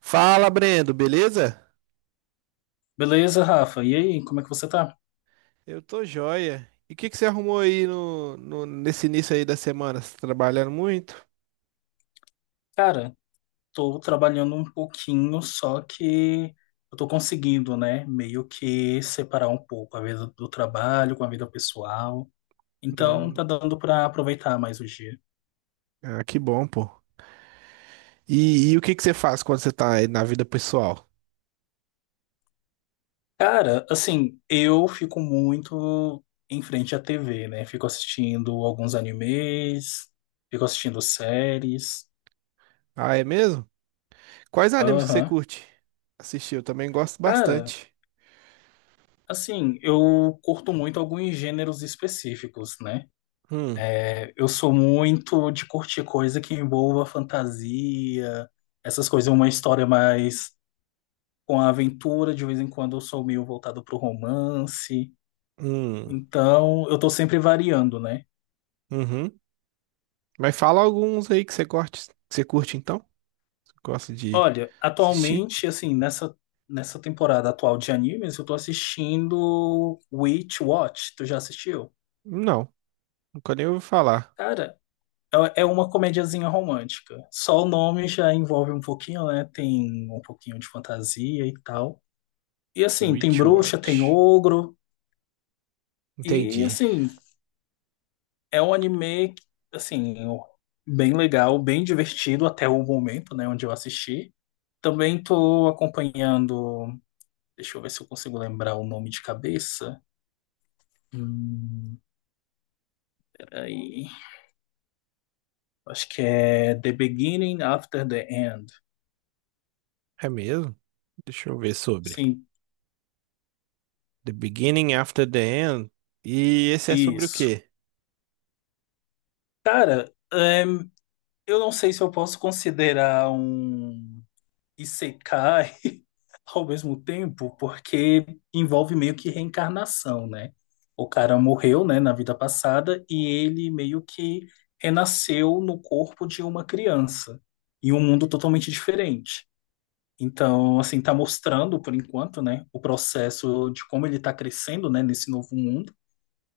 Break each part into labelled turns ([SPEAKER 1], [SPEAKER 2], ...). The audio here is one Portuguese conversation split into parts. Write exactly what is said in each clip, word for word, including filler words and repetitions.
[SPEAKER 1] Fala, Brendo, beleza?
[SPEAKER 2] Beleza, Rafa? E aí, como é que você tá?
[SPEAKER 1] Eu tô joia. E o que que você arrumou aí no, no- nesse início aí da semana? Você tá trabalhando muito?
[SPEAKER 2] Cara, tô trabalhando um pouquinho, só que eu tô conseguindo, né, meio que separar um pouco a vida do trabalho com a vida pessoal. Então,
[SPEAKER 1] Hum,
[SPEAKER 2] tá dando pra aproveitar mais o dia.
[SPEAKER 1] ah, que bom, pô. E, e o que que você faz quando você tá aí na vida pessoal?
[SPEAKER 2] Cara, assim, eu fico muito em frente à T V, né? Fico assistindo alguns animes, fico assistindo séries.
[SPEAKER 1] Ah, é mesmo? Quais animes que você
[SPEAKER 2] Aham.
[SPEAKER 1] curte assistir? Eu também gosto
[SPEAKER 2] Cara,
[SPEAKER 1] bastante.
[SPEAKER 2] assim, eu curto muito alguns gêneros específicos, né?
[SPEAKER 1] Hum,
[SPEAKER 2] É, eu sou muito de curtir coisa que envolva fantasia, essas coisas, uma história mais com a aventura, de vez em quando eu sou meio voltado pro romance.
[SPEAKER 1] hum,
[SPEAKER 2] Então, eu tô sempre variando, né?
[SPEAKER 1] uhum. Mas fala alguns aí que você curte, que você curte então? Você gosta de
[SPEAKER 2] Olha,
[SPEAKER 1] assistir?
[SPEAKER 2] atualmente, assim, nessa, nessa temporada atual de animes, eu tô assistindo Witch Watch. Tu já assistiu?
[SPEAKER 1] Não, nunca nem ouvi falar.
[SPEAKER 2] Cara, é é uma comediazinha romântica. Só o nome já envolve um pouquinho, né? Tem um pouquinho de fantasia e tal. E assim, tem
[SPEAKER 1] Witch
[SPEAKER 2] bruxa, tem
[SPEAKER 1] Watch.
[SPEAKER 2] ogro. E
[SPEAKER 1] Entendi.
[SPEAKER 2] assim, é um anime, assim, bem legal, bem divertido até o momento, né, onde eu assisti. Também tô acompanhando. Deixa eu ver se eu consigo lembrar o nome de cabeça. Hum, Peraí. Acho que é The Beginning After the End.
[SPEAKER 1] É mesmo? Deixa eu ver sobre.
[SPEAKER 2] Sim,
[SPEAKER 1] The Beginning After the End. E esse é sobre o
[SPEAKER 2] isso.
[SPEAKER 1] quê?
[SPEAKER 2] Cara, é, eu não sei se eu posso considerar um isekai ao mesmo tempo, porque envolve meio que reencarnação, né? O cara morreu, né, na vida passada e ele meio que renasceu no corpo de uma criança, em um mundo totalmente diferente. Então, assim, tá mostrando, por enquanto, né, o processo de como ele tá crescendo, né, nesse novo mundo,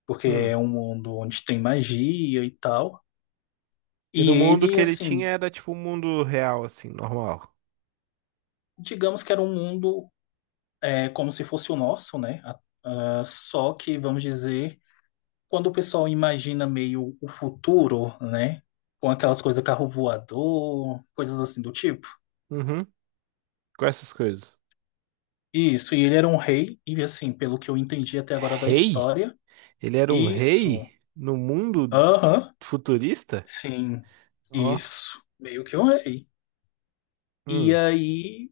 [SPEAKER 2] porque
[SPEAKER 1] Hum.
[SPEAKER 2] é um mundo onde tem magia e tal.
[SPEAKER 1] E
[SPEAKER 2] E
[SPEAKER 1] no mundo
[SPEAKER 2] ele,
[SPEAKER 1] que ele tinha
[SPEAKER 2] assim,
[SPEAKER 1] era tipo um mundo real, assim, normal.
[SPEAKER 2] digamos que era um mundo, é como se fosse o nosso, né? A- ah, só que, vamos dizer, quando o pessoal imagina meio o futuro, né? Com aquelas coisas carro voador, coisas assim do tipo.
[SPEAKER 1] Uhum. Com essas coisas.
[SPEAKER 2] Isso, e ele era um rei, e assim, pelo que eu entendi até agora da
[SPEAKER 1] Rei?
[SPEAKER 2] história,
[SPEAKER 1] Ele era um
[SPEAKER 2] isso,
[SPEAKER 1] rei no mundo
[SPEAKER 2] aham,
[SPEAKER 1] futurista?
[SPEAKER 2] sim,
[SPEAKER 1] Ó.
[SPEAKER 2] isso, meio que um rei. E
[SPEAKER 1] Hum.
[SPEAKER 2] aí,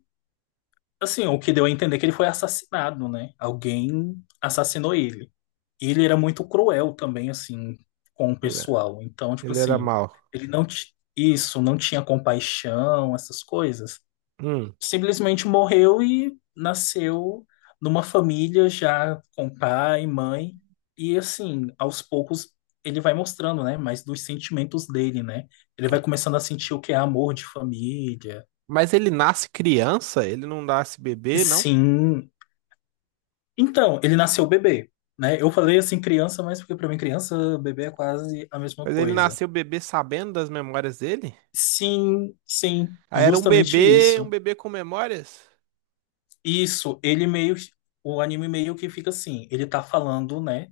[SPEAKER 2] assim, o que deu a entender é que ele foi assassinado, né? Alguém assassinou ele. Ele era muito cruel também, assim, com o
[SPEAKER 1] Ele
[SPEAKER 2] pessoal. Então, tipo
[SPEAKER 1] ele era
[SPEAKER 2] assim,
[SPEAKER 1] mau.
[SPEAKER 2] ele não, ti- isso, não tinha compaixão, essas coisas.
[SPEAKER 1] Hum.
[SPEAKER 2] Simplesmente morreu e nasceu numa família já com pai, mãe. E assim, aos poucos ele vai mostrando, né, mais dos sentimentos dele, né? Ele vai começando a sentir o que é amor de família.
[SPEAKER 1] Mas ele nasce criança? Ele não nasce bebê, não?
[SPEAKER 2] Sim. Então, ele nasceu bebê, né? Eu falei assim criança, mas porque para mim criança, bebê é quase a mesma
[SPEAKER 1] Mas ele
[SPEAKER 2] coisa.
[SPEAKER 1] nasceu bebê sabendo das memórias dele?
[SPEAKER 2] Sim, sim,
[SPEAKER 1] Ah, era um
[SPEAKER 2] justamente
[SPEAKER 1] bebê, um
[SPEAKER 2] isso.
[SPEAKER 1] bebê com memórias?
[SPEAKER 2] Isso, ele meio, o anime meio que fica assim, ele tá falando, né,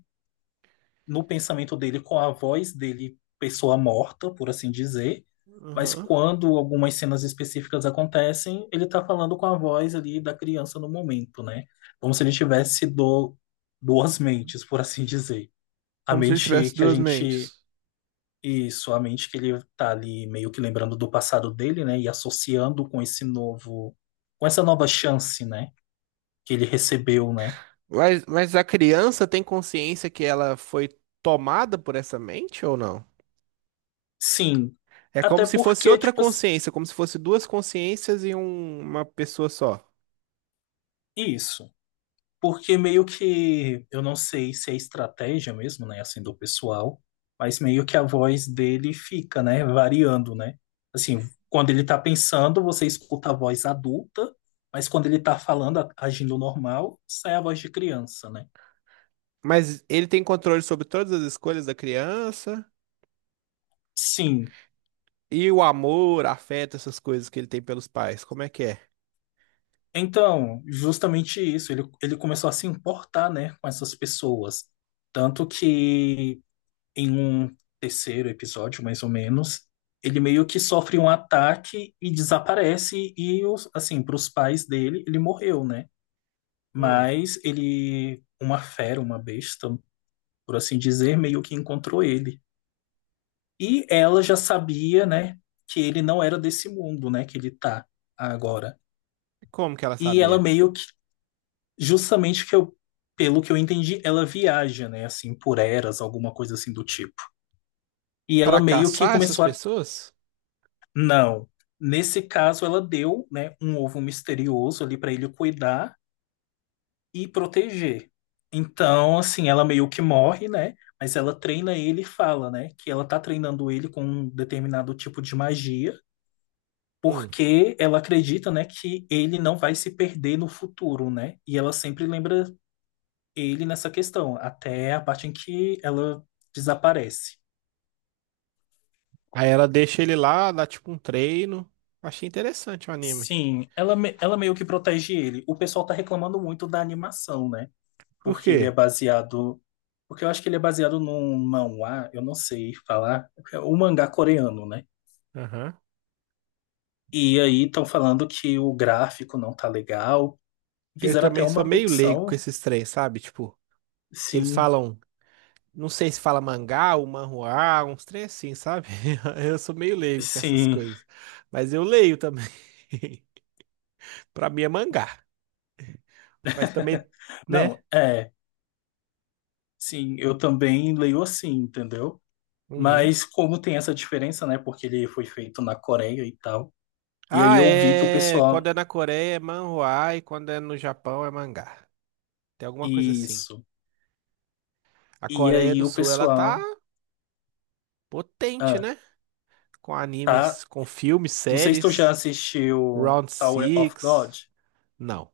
[SPEAKER 2] no pensamento dele com a voz dele, pessoa morta, por assim dizer, mas
[SPEAKER 1] Uhum.
[SPEAKER 2] quando algumas cenas específicas acontecem, ele tá falando com a voz ali da criança no momento, né? Como se ele tivesse do, duas mentes, por assim dizer. A
[SPEAKER 1] Como se ele
[SPEAKER 2] mente
[SPEAKER 1] tivesse
[SPEAKER 2] que a
[SPEAKER 1] duas
[SPEAKER 2] gente
[SPEAKER 1] mentes.
[SPEAKER 2] Isso, a mente que ele tá ali meio que lembrando do passado dele, né? E associando com esse novo, com essa nova chance, né? Que ele recebeu, né?
[SPEAKER 1] Mas, mas a criança tem consciência que ela foi tomada por essa mente ou não?
[SPEAKER 2] Sim,
[SPEAKER 1] É como
[SPEAKER 2] até
[SPEAKER 1] se fosse
[SPEAKER 2] porque,
[SPEAKER 1] outra
[SPEAKER 2] tipo, ass-
[SPEAKER 1] consciência, como se fosse duas consciências em um- uma pessoa só.
[SPEAKER 2] isso. Porque meio que, eu não sei se é estratégia mesmo, né? Assim, do pessoal, mas meio que a voz dele fica, né? Variando, né? Assim, quando ele tá pensando, você escuta a voz adulta, mas quando ele tá falando, a- agindo normal, sai a voz de criança, né?
[SPEAKER 1] Mas ele tem controle sobre todas as escolhas da criança
[SPEAKER 2] Sim.
[SPEAKER 1] e o amor, afeto, essas coisas que ele tem pelos pais. Como é que é?
[SPEAKER 2] Então, justamente isso, ele, ele começou a se importar, né, com essas pessoas. Tanto que em um terceiro episódio, mais ou menos, ele meio que sofre um ataque e desaparece, e os- assim, para os pais dele, ele morreu, né?
[SPEAKER 1] Hum.
[SPEAKER 2] Mas ele, uma fera, uma besta, por assim dizer, meio que encontrou ele. E ela já sabia, né, que ele não era desse mundo, né, que ele tá agora.
[SPEAKER 1] Como que ela
[SPEAKER 2] E ela
[SPEAKER 1] sabia?
[SPEAKER 2] meio justamente que eu, pelo que eu entendi, ela viaja, né, assim, por eras, alguma coisa assim do tipo. E
[SPEAKER 1] Pra
[SPEAKER 2] ela meio que
[SPEAKER 1] caçar essas
[SPEAKER 2] começou a.
[SPEAKER 1] pessoas?
[SPEAKER 2] Não. Nesse caso, ela deu, né, um ovo misterioso ali para ele cuidar e proteger. Então, assim, ela meio que morre, né? Mas ela treina ele e fala, né, que ela tá treinando ele com um determinado tipo de magia,
[SPEAKER 1] Hum.
[SPEAKER 2] porque ela acredita, né, que ele não vai se perder no futuro, né? E ela sempre lembra ele nessa questão, até a parte em que ela desaparece.
[SPEAKER 1] Aí ela deixa ele lá, dá tipo um treino. Achei interessante o anime.
[SPEAKER 2] Sim, ela, me- ela meio que protege ele. O pessoal tá reclamando muito da animação, né?
[SPEAKER 1] Por
[SPEAKER 2] Porque ele é
[SPEAKER 1] quê?
[SPEAKER 2] baseado. Porque eu acho que ele é baseado num manhwa, eu não sei falar, o mangá coreano, né?
[SPEAKER 1] Aham.
[SPEAKER 2] E aí estão falando que o gráfico não tá legal.
[SPEAKER 1] Eu
[SPEAKER 2] Fizeram até
[SPEAKER 1] também sou
[SPEAKER 2] uma
[SPEAKER 1] meio leigo com
[SPEAKER 2] petição.
[SPEAKER 1] esses três, sabe? Tipo, que eles
[SPEAKER 2] Sim,
[SPEAKER 1] falam, não sei se fala mangá ou manhua, uns três assim, sabe? Eu sou meio leigo com essas
[SPEAKER 2] sim.
[SPEAKER 1] coisas. Mas eu leio também. Pra mim é mangá. Mas também, né?
[SPEAKER 2] Não, é. Sim, eu também leio assim, entendeu?
[SPEAKER 1] Uhum.
[SPEAKER 2] Mas como tem essa diferença, né? Porque ele foi feito na Coreia e tal. E aí
[SPEAKER 1] Ah,
[SPEAKER 2] eu vi que o
[SPEAKER 1] é. Quando
[SPEAKER 2] pessoal.
[SPEAKER 1] é na Coreia é manhua e quando é no Japão é mangá. Tem alguma coisa assim.
[SPEAKER 2] Isso.
[SPEAKER 1] A
[SPEAKER 2] E
[SPEAKER 1] Coreia
[SPEAKER 2] aí
[SPEAKER 1] do
[SPEAKER 2] o
[SPEAKER 1] Sul, ela tá
[SPEAKER 2] pessoal.
[SPEAKER 1] potente,
[SPEAKER 2] Ah,
[SPEAKER 1] né? Com
[SPEAKER 2] tá.
[SPEAKER 1] animes, com filmes,
[SPEAKER 2] Não sei se tu já
[SPEAKER 1] séries.
[SPEAKER 2] assistiu
[SPEAKER 1] Round
[SPEAKER 2] Tower of
[SPEAKER 1] Six.
[SPEAKER 2] God.
[SPEAKER 1] Não.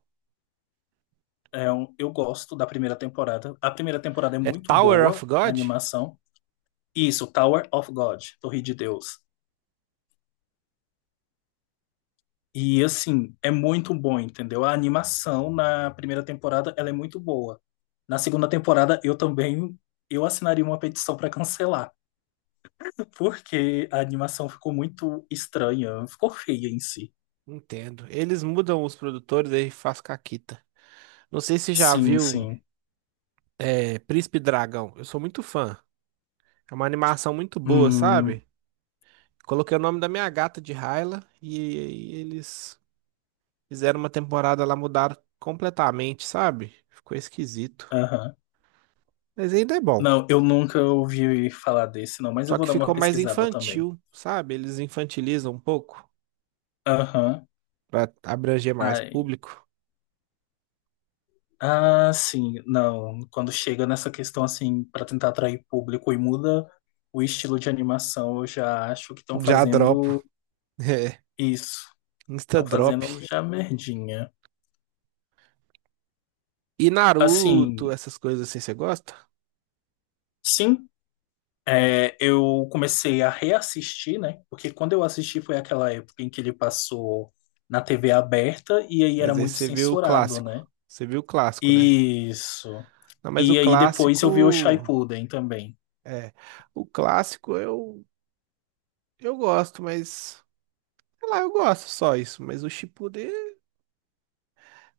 [SPEAKER 2] É um- eu gosto da primeira temporada. A primeira temporada é
[SPEAKER 1] É
[SPEAKER 2] muito
[SPEAKER 1] Tower of
[SPEAKER 2] boa, a
[SPEAKER 1] God?
[SPEAKER 2] animação. Isso, Tower of God, Torre de Deus. E assim, é muito bom, entendeu? A animação na primeira temporada, ela é muito boa. Na segunda temporada, eu também eu assinaria uma petição para cancelar. Porque a animação ficou muito estranha, ficou feia em si.
[SPEAKER 1] Entendo. Eles mudam os produtores aí faz caquita. Não sei se já
[SPEAKER 2] Sim,
[SPEAKER 1] viu
[SPEAKER 2] sim.
[SPEAKER 1] é, Príncipe Dragão. Eu sou muito fã. É uma animação muito boa,
[SPEAKER 2] Hum,
[SPEAKER 1] sabe? Coloquei o nome da minha gata de Hyla e, e eles fizeram uma temporada lá, mudaram completamente, sabe? Ficou esquisito.
[SPEAKER 2] aham.
[SPEAKER 1] Mas ainda é bom.
[SPEAKER 2] Não, eu nunca ouvi falar desse, não, mas eu
[SPEAKER 1] Só
[SPEAKER 2] vou
[SPEAKER 1] que
[SPEAKER 2] dar uma
[SPEAKER 1] ficou mais
[SPEAKER 2] pesquisada também.
[SPEAKER 1] infantil, sabe? Eles infantilizam um pouco
[SPEAKER 2] Aham.
[SPEAKER 1] pra abranger mais
[SPEAKER 2] Ai.
[SPEAKER 1] público.
[SPEAKER 2] Ah, sim, não. Quando chega nessa questão assim, pra tentar atrair público e muda o estilo de animação, eu já acho que estão
[SPEAKER 1] Já dropo.
[SPEAKER 2] fazendo
[SPEAKER 1] É,
[SPEAKER 2] isso.
[SPEAKER 1] Insta
[SPEAKER 2] Estão
[SPEAKER 1] drop.
[SPEAKER 2] fazendo já merdinha.
[SPEAKER 1] E Naruto,
[SPEAKER 2] Assim,
[SPEAKER 1] essas coisas assim, você gosta?
[SPEAKER 2] sim. É, eu comecei a reassistir, né? Porque quando eu assisti foi aquela época em que ele passou na T V aberta e aí era
[SPEAKER 1] Mas aí
[SPEAKER 2] muito
[SPEAKER 1] você viu o
[SPEAKER 2] censurado,
[SPEAKER 1] clássico.
[SPEAKER 2] né?
[SPEAKER 1] Você viu o clássico, né?
[SPEAKER 2] Isso.
[SPEAKER 1] Não, mas o
[SPEAKER 2] E aí depois eu vi o
[SPEAKER 1] clássico.
[SPEAKER 2] Shippuden também.
[SPEAKER 1] É. O clássico eu, eu gosto, mas. Sei lá, eu gosto só isso. Mas o Shippuden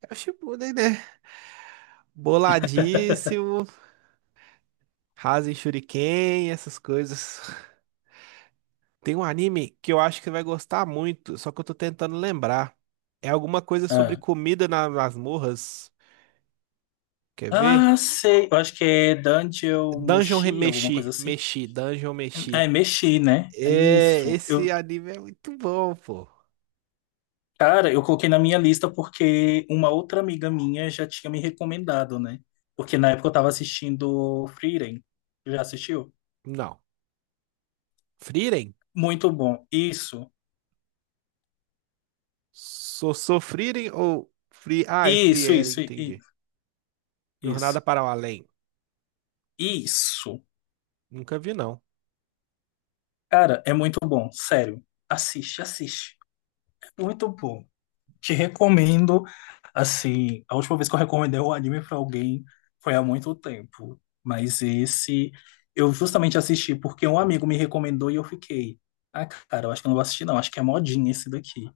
[SPEAKER 1] é o Shippuden, né? Boladíssimo, Rasen Shuriken, essas coisas. Tem um anime que eu acho que você vai gostar muito, só que eu tô tentando lembrar. É alguma coisa sobre
[SPEAKER 2] Ah,
[SPEAKER 1] comida nas masmorras. Quer ver?
[SPEAKER 2] ah, sei. Eu acho que é Dungeon
[SPEAKER 1] Dungeon Re-
[SPEAKER 2] Mushi, alguma
[SPEAKER 1] Meshi.
[SPEAKER 2] coisa assim.
[SPEAKER 1] Meshi, Dungeon
[SPEAKER 2] É,
[SPEAKER 1] Meshi.
[SPEAKER 2] mexi, né? É
[SPEAKER 1] É,
[SPEAKER 2] isso.
[SPEAKER 1] esse
[SPEAKER 2] Eu,
[SPEAKER 1] anime é muito bom, pô.
[SPEAKER 2] cara, eu coloquei na minha lista porque uma outra amiga minha já tinha me recomendado, né? Porque na época eu tava assistindo Frieren. Já assistiu?
[SPEAKER 1] Não. Frieren?
[SPEAKER 2] Muito bom. Isso.
[SPEAKER 1] sou sou Frieren ou Free. Ah, é
[SPEAKER 2] Isso,
[SPEAKER 1] Frieren,
[SPEAKER 2] isso, i- i-
[SPEAKER 1] entendi.
[SPEAKER 2] isso.
[SPEAKER 1] Jornada para o Além.
[SPEAKER 2] Isso.
[SPEAKER 1] Nunca vi, não.
[SPEAKER 2] Cara, é muito bom, sério. Assiste, assiste. É muito bom. Te recomendo, assim, a última vez que eu recomendei um anime pra alguém foi há muito tempo, mas esse eu justamente assisti porque um amigo me recomendou e eu fiquei, ah, cara, eu acho que eu não vou assistir não, acho que é modinha esse daqui.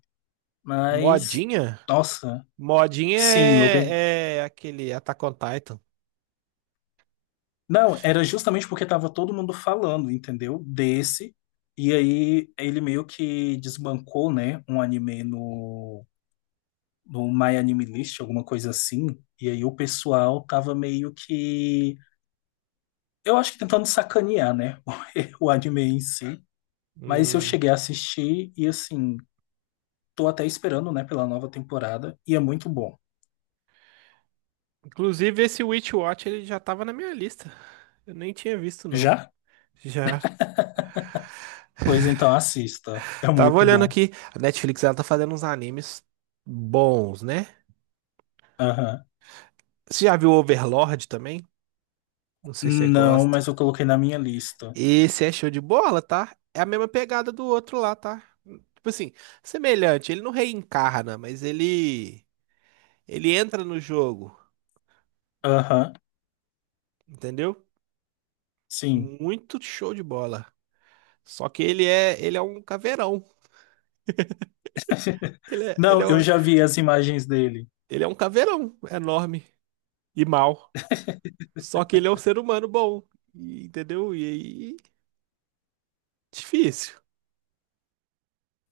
[SPEAKER 2] Mas,
[SPEAKER 1] Modinha?
[SPEAKER 2] nossa,
[SPEAKER 1] Modinha
[SPEAKER 2] sim, eu,
[SPEAKER 1] é, é aquele Attack on Titan.
[SPEAKER 2] não, era justamente porque tava todo mundo falando, entendeu? Desse. E aí ele meio que desbancou, né, um anime no, no My Anime List, alguma coisa assim. E aí o pessoal tava meio que, eu acho que tentando sacanear, né, o anime em si. Mas eu
[SPEAKER 1] Hum,
[SPEAKER 2] cheguei a assistir e assim, tô até esperando, né, pela nova temporada e é muito bom.
[SPEAKER 1] Inclusive, esse Witch Watch ele já tava na minha lista. Eu nem tinha visto, não.
[SPEAKER 2] Já?
[SPEAKER 1] Já.
[SPEAKER 2] Pois então assista. É
[SPEAKER 1] Tava
[SPEAKER 2] muito
[SPEAKER 1] olhando
[SPEAKER 2] bom.
[SPEAKER 1] aqui. A Netflix ela tá fazendo uns animes bons, né?
[SPEAKER 2] Aham.
[SPEAKER 1] Você já viu Overlord também? Não sei se você
[SPEAKER 2] Não,
[SPEAKER 1] gosta.
[SPEAKER 2] mas eu coloquei na minha lista.
[SPEAKER 1] Esse é show de bola, tá? É a mesma pegada do outro lá, tá? Tipo assim, semelhante, ele não reencarna, mas ele ele entra no jogo,
[SPEAKER 2] Aham.
[SPEAKER 1] entendeu?
[SPEAKER 2] Sim.
[SPEAKER 1] Muito show de bola. Só que ele é ele é um caveirão. Ele é, ele é,
[SPEAKER 2] Não, eu
[SPEAKER 1] um-
[SPEAKER 2] já vi as imagens dele.
[SPEAKER 1] ele é um caveirão enorme e mau. Só que ele é um ser humano bom, e- entendeu? E aí, difícil,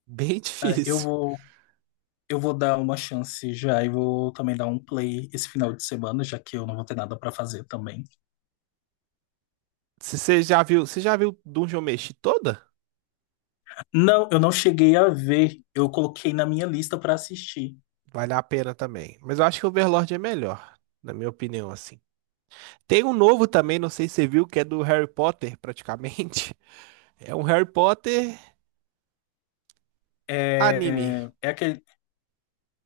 [SPEAKER 1] bem
[SPEAKER 2] Ah, eu
[SPEAKER 1] difícil.
[SPEAKER 2] vou, eu vou dar uma chance já e vou também dar um play esse final de semana, já que eu não vou ter nada pra fazer também.
[SPEAKER 1] Você já viu, você já viu Dungeon Meshi toda?
[SPEAKER 2] Não, eu não cheguei a ver. Eu coloquei na minha lista pra assistir.
[SPEAKER 1] Vale a pena também. Mas eu acho que o Overlord é melhor, na minha opinião, assim. Tem um novo também, não sei se você viu, que é do Harry Potter, praticamente. É um Harry Potter anime.
[SPEAKER 2] É, é aquele.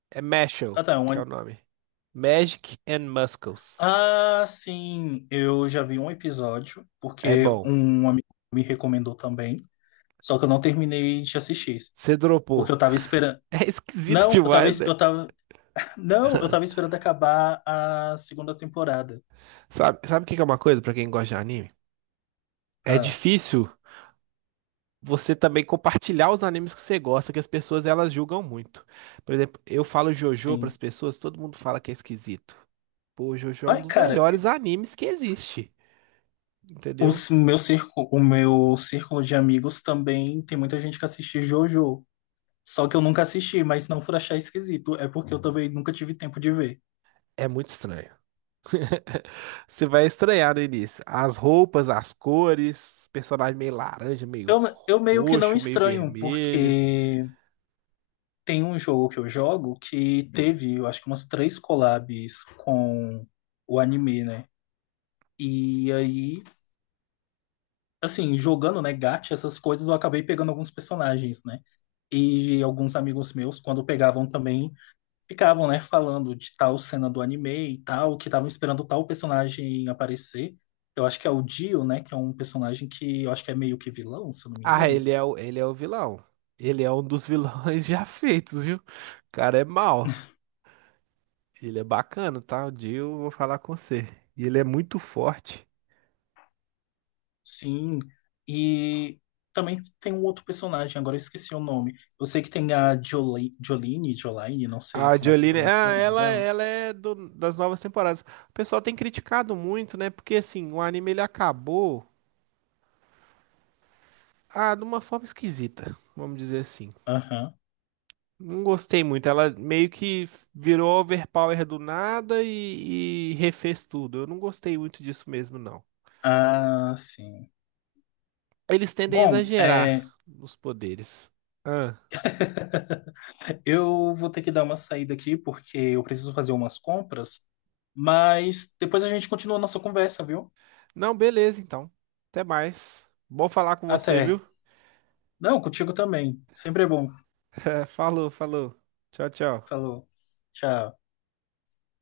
[SPEAKER 1] É Mashle,
[SPEAKER 2] Ah, tá, é um,
[SPEAKER 1] que é o
[SPEAKER 2] ani-
[SPEAKER 1] nome. Magic and Muscles.
[SPEAKER 2] ah, sim, eu já vi um episódio,
[SPEAKER 1] É
[SPEAKER 2] porque
[SPEAKER 1] bom.
[SPEAKER 2] um amigo me recomendou também. Só que eu não terminei de assistir,
[SPEAKER 1] Você
[SPEAKER 2] porque
[SPEAKER 1] dropou.
[SPEAKER 2] eu tava esperando.
[SPEAKER 1] É esquisito
[SPEAKER 2] Não, eu tava,
[SPEAKER 1] demais, né?
[SPEAKER 2] eu tava, não, eu tava esperando acabar a segunda temporada.
[SPEAKER 1] Sabe, sabe o que que é uma coisa pra quem gosta de anime? É
[SPEAKER 2] Ah,
[SPEAKER 1] difícil você também compartilhar os animes que você gosta, que as pessoas elas julgam muito. Por exemplo, eu falo JoJo pras
[SPEAKER 2] sim.
[SPEAKER 1] pessoas, todo mundo fala que é esquisito. Pô, Jojo é um
[SPEAKER 2] Ai,
[SPEAKER 1] dos
[SPEAKER 2] cara,
[SPEAKER 1] melhores animes que existe,
[SPEAKER 2] o
[SPEAKER 1] entendeu?
[SPEAKER 2] meu círculo, o meu círculo de amigos também tem muita gente que assiste JoJo. Só que eu nunca assisti, mas não por achar esquisito, é porque eu também nunca tive tempo de ver.
[SPEAKER 1] É muito estranho. Você vai estranhar no início. As roupas, as cores, os personagens meio laranja, meio
[SPEAKER 2] Eu, eu meio que não
[SPEAKER 1] roxo, meio
[SPEAKER 2] estranho,
[SPEAKER 1] vermelho.
[SPEAKER 2] porque tem um jogo que eu jogo que teve, eu acho que umas três collabs com o anime, né? E aí assim, jogando, né, gacha, essas coisas, eu acabei pegando alguns personagens, né? E alguns amigos meus, quando pegavam também, ficavam, né, falando de tal cena do anime e tal, que estavam esperando tal personagem aparecer. Eu acho que é o Dio, né, que é um personagem que eu acho que é meio que vilão, se eu não me
[SPEAKER 1] Ah,
[SPEAKER 2] engano.
[SPEAKER 1] ele é o, ele é o vilão. Ele é um dos vilões já feitos, viu? O cara é mau. Ele é bacana, tá? Um dia eu vou falar com você. E ele é muito forte.
[SPEAKER 2] Sim. E também tem um outro personagem, agora eu esqueci o nome. Eu sei que tem a Jolie, Jolene, Jolaine, não sei
[SPEAKER 1] A
[SPEAKER 2] como é que você
[SPEAKER 1] Jolene,
[SPEAKER 2] pronuncia
[SPEAKER 1] ah,
[SPEAKER 2] o nome
[SPEAKER 1] ela,
[SPEAKER 2] dela.
[SPEAKER 1] ela é do- das novas temporadas. O pessoal tem criticado muito, né? Porque assim, o anime ele acabou ah, de uma forma esquisita, vamos dizer assim.
[SPEAKER 2] Aham.
[SPEAKER 1] Não gostei muito. Ela meio que virou overpower do nada e, e refez tudo. Eu não gostei muito disso mesmo, não.
[SPEAKER 2] Ah, sim.
[SPEAKER 1] Eles tendem a
[SPEAKER 2] Bom,
[SPEAKER 1] exagerar
[SPEAKER 2] é,
[SPEAKER 1] nos poderes. Ah.
[SPEAKER 2] eu vou ter que dar uma saída aqui porque eu preciso fazer umas compras, mas depois a gente continua a nossa conversa, viu?
[SPEAKER 1] Não, beleza, então. Até mais. Bom falar com você, viu?
[SPEAKER 2] Até. Não, contigo também. Sempre é bom.
[SPEAKER 1] É, falou, falou. Tchau, tchau.
[SPEAKER 2] Falou. Tchau.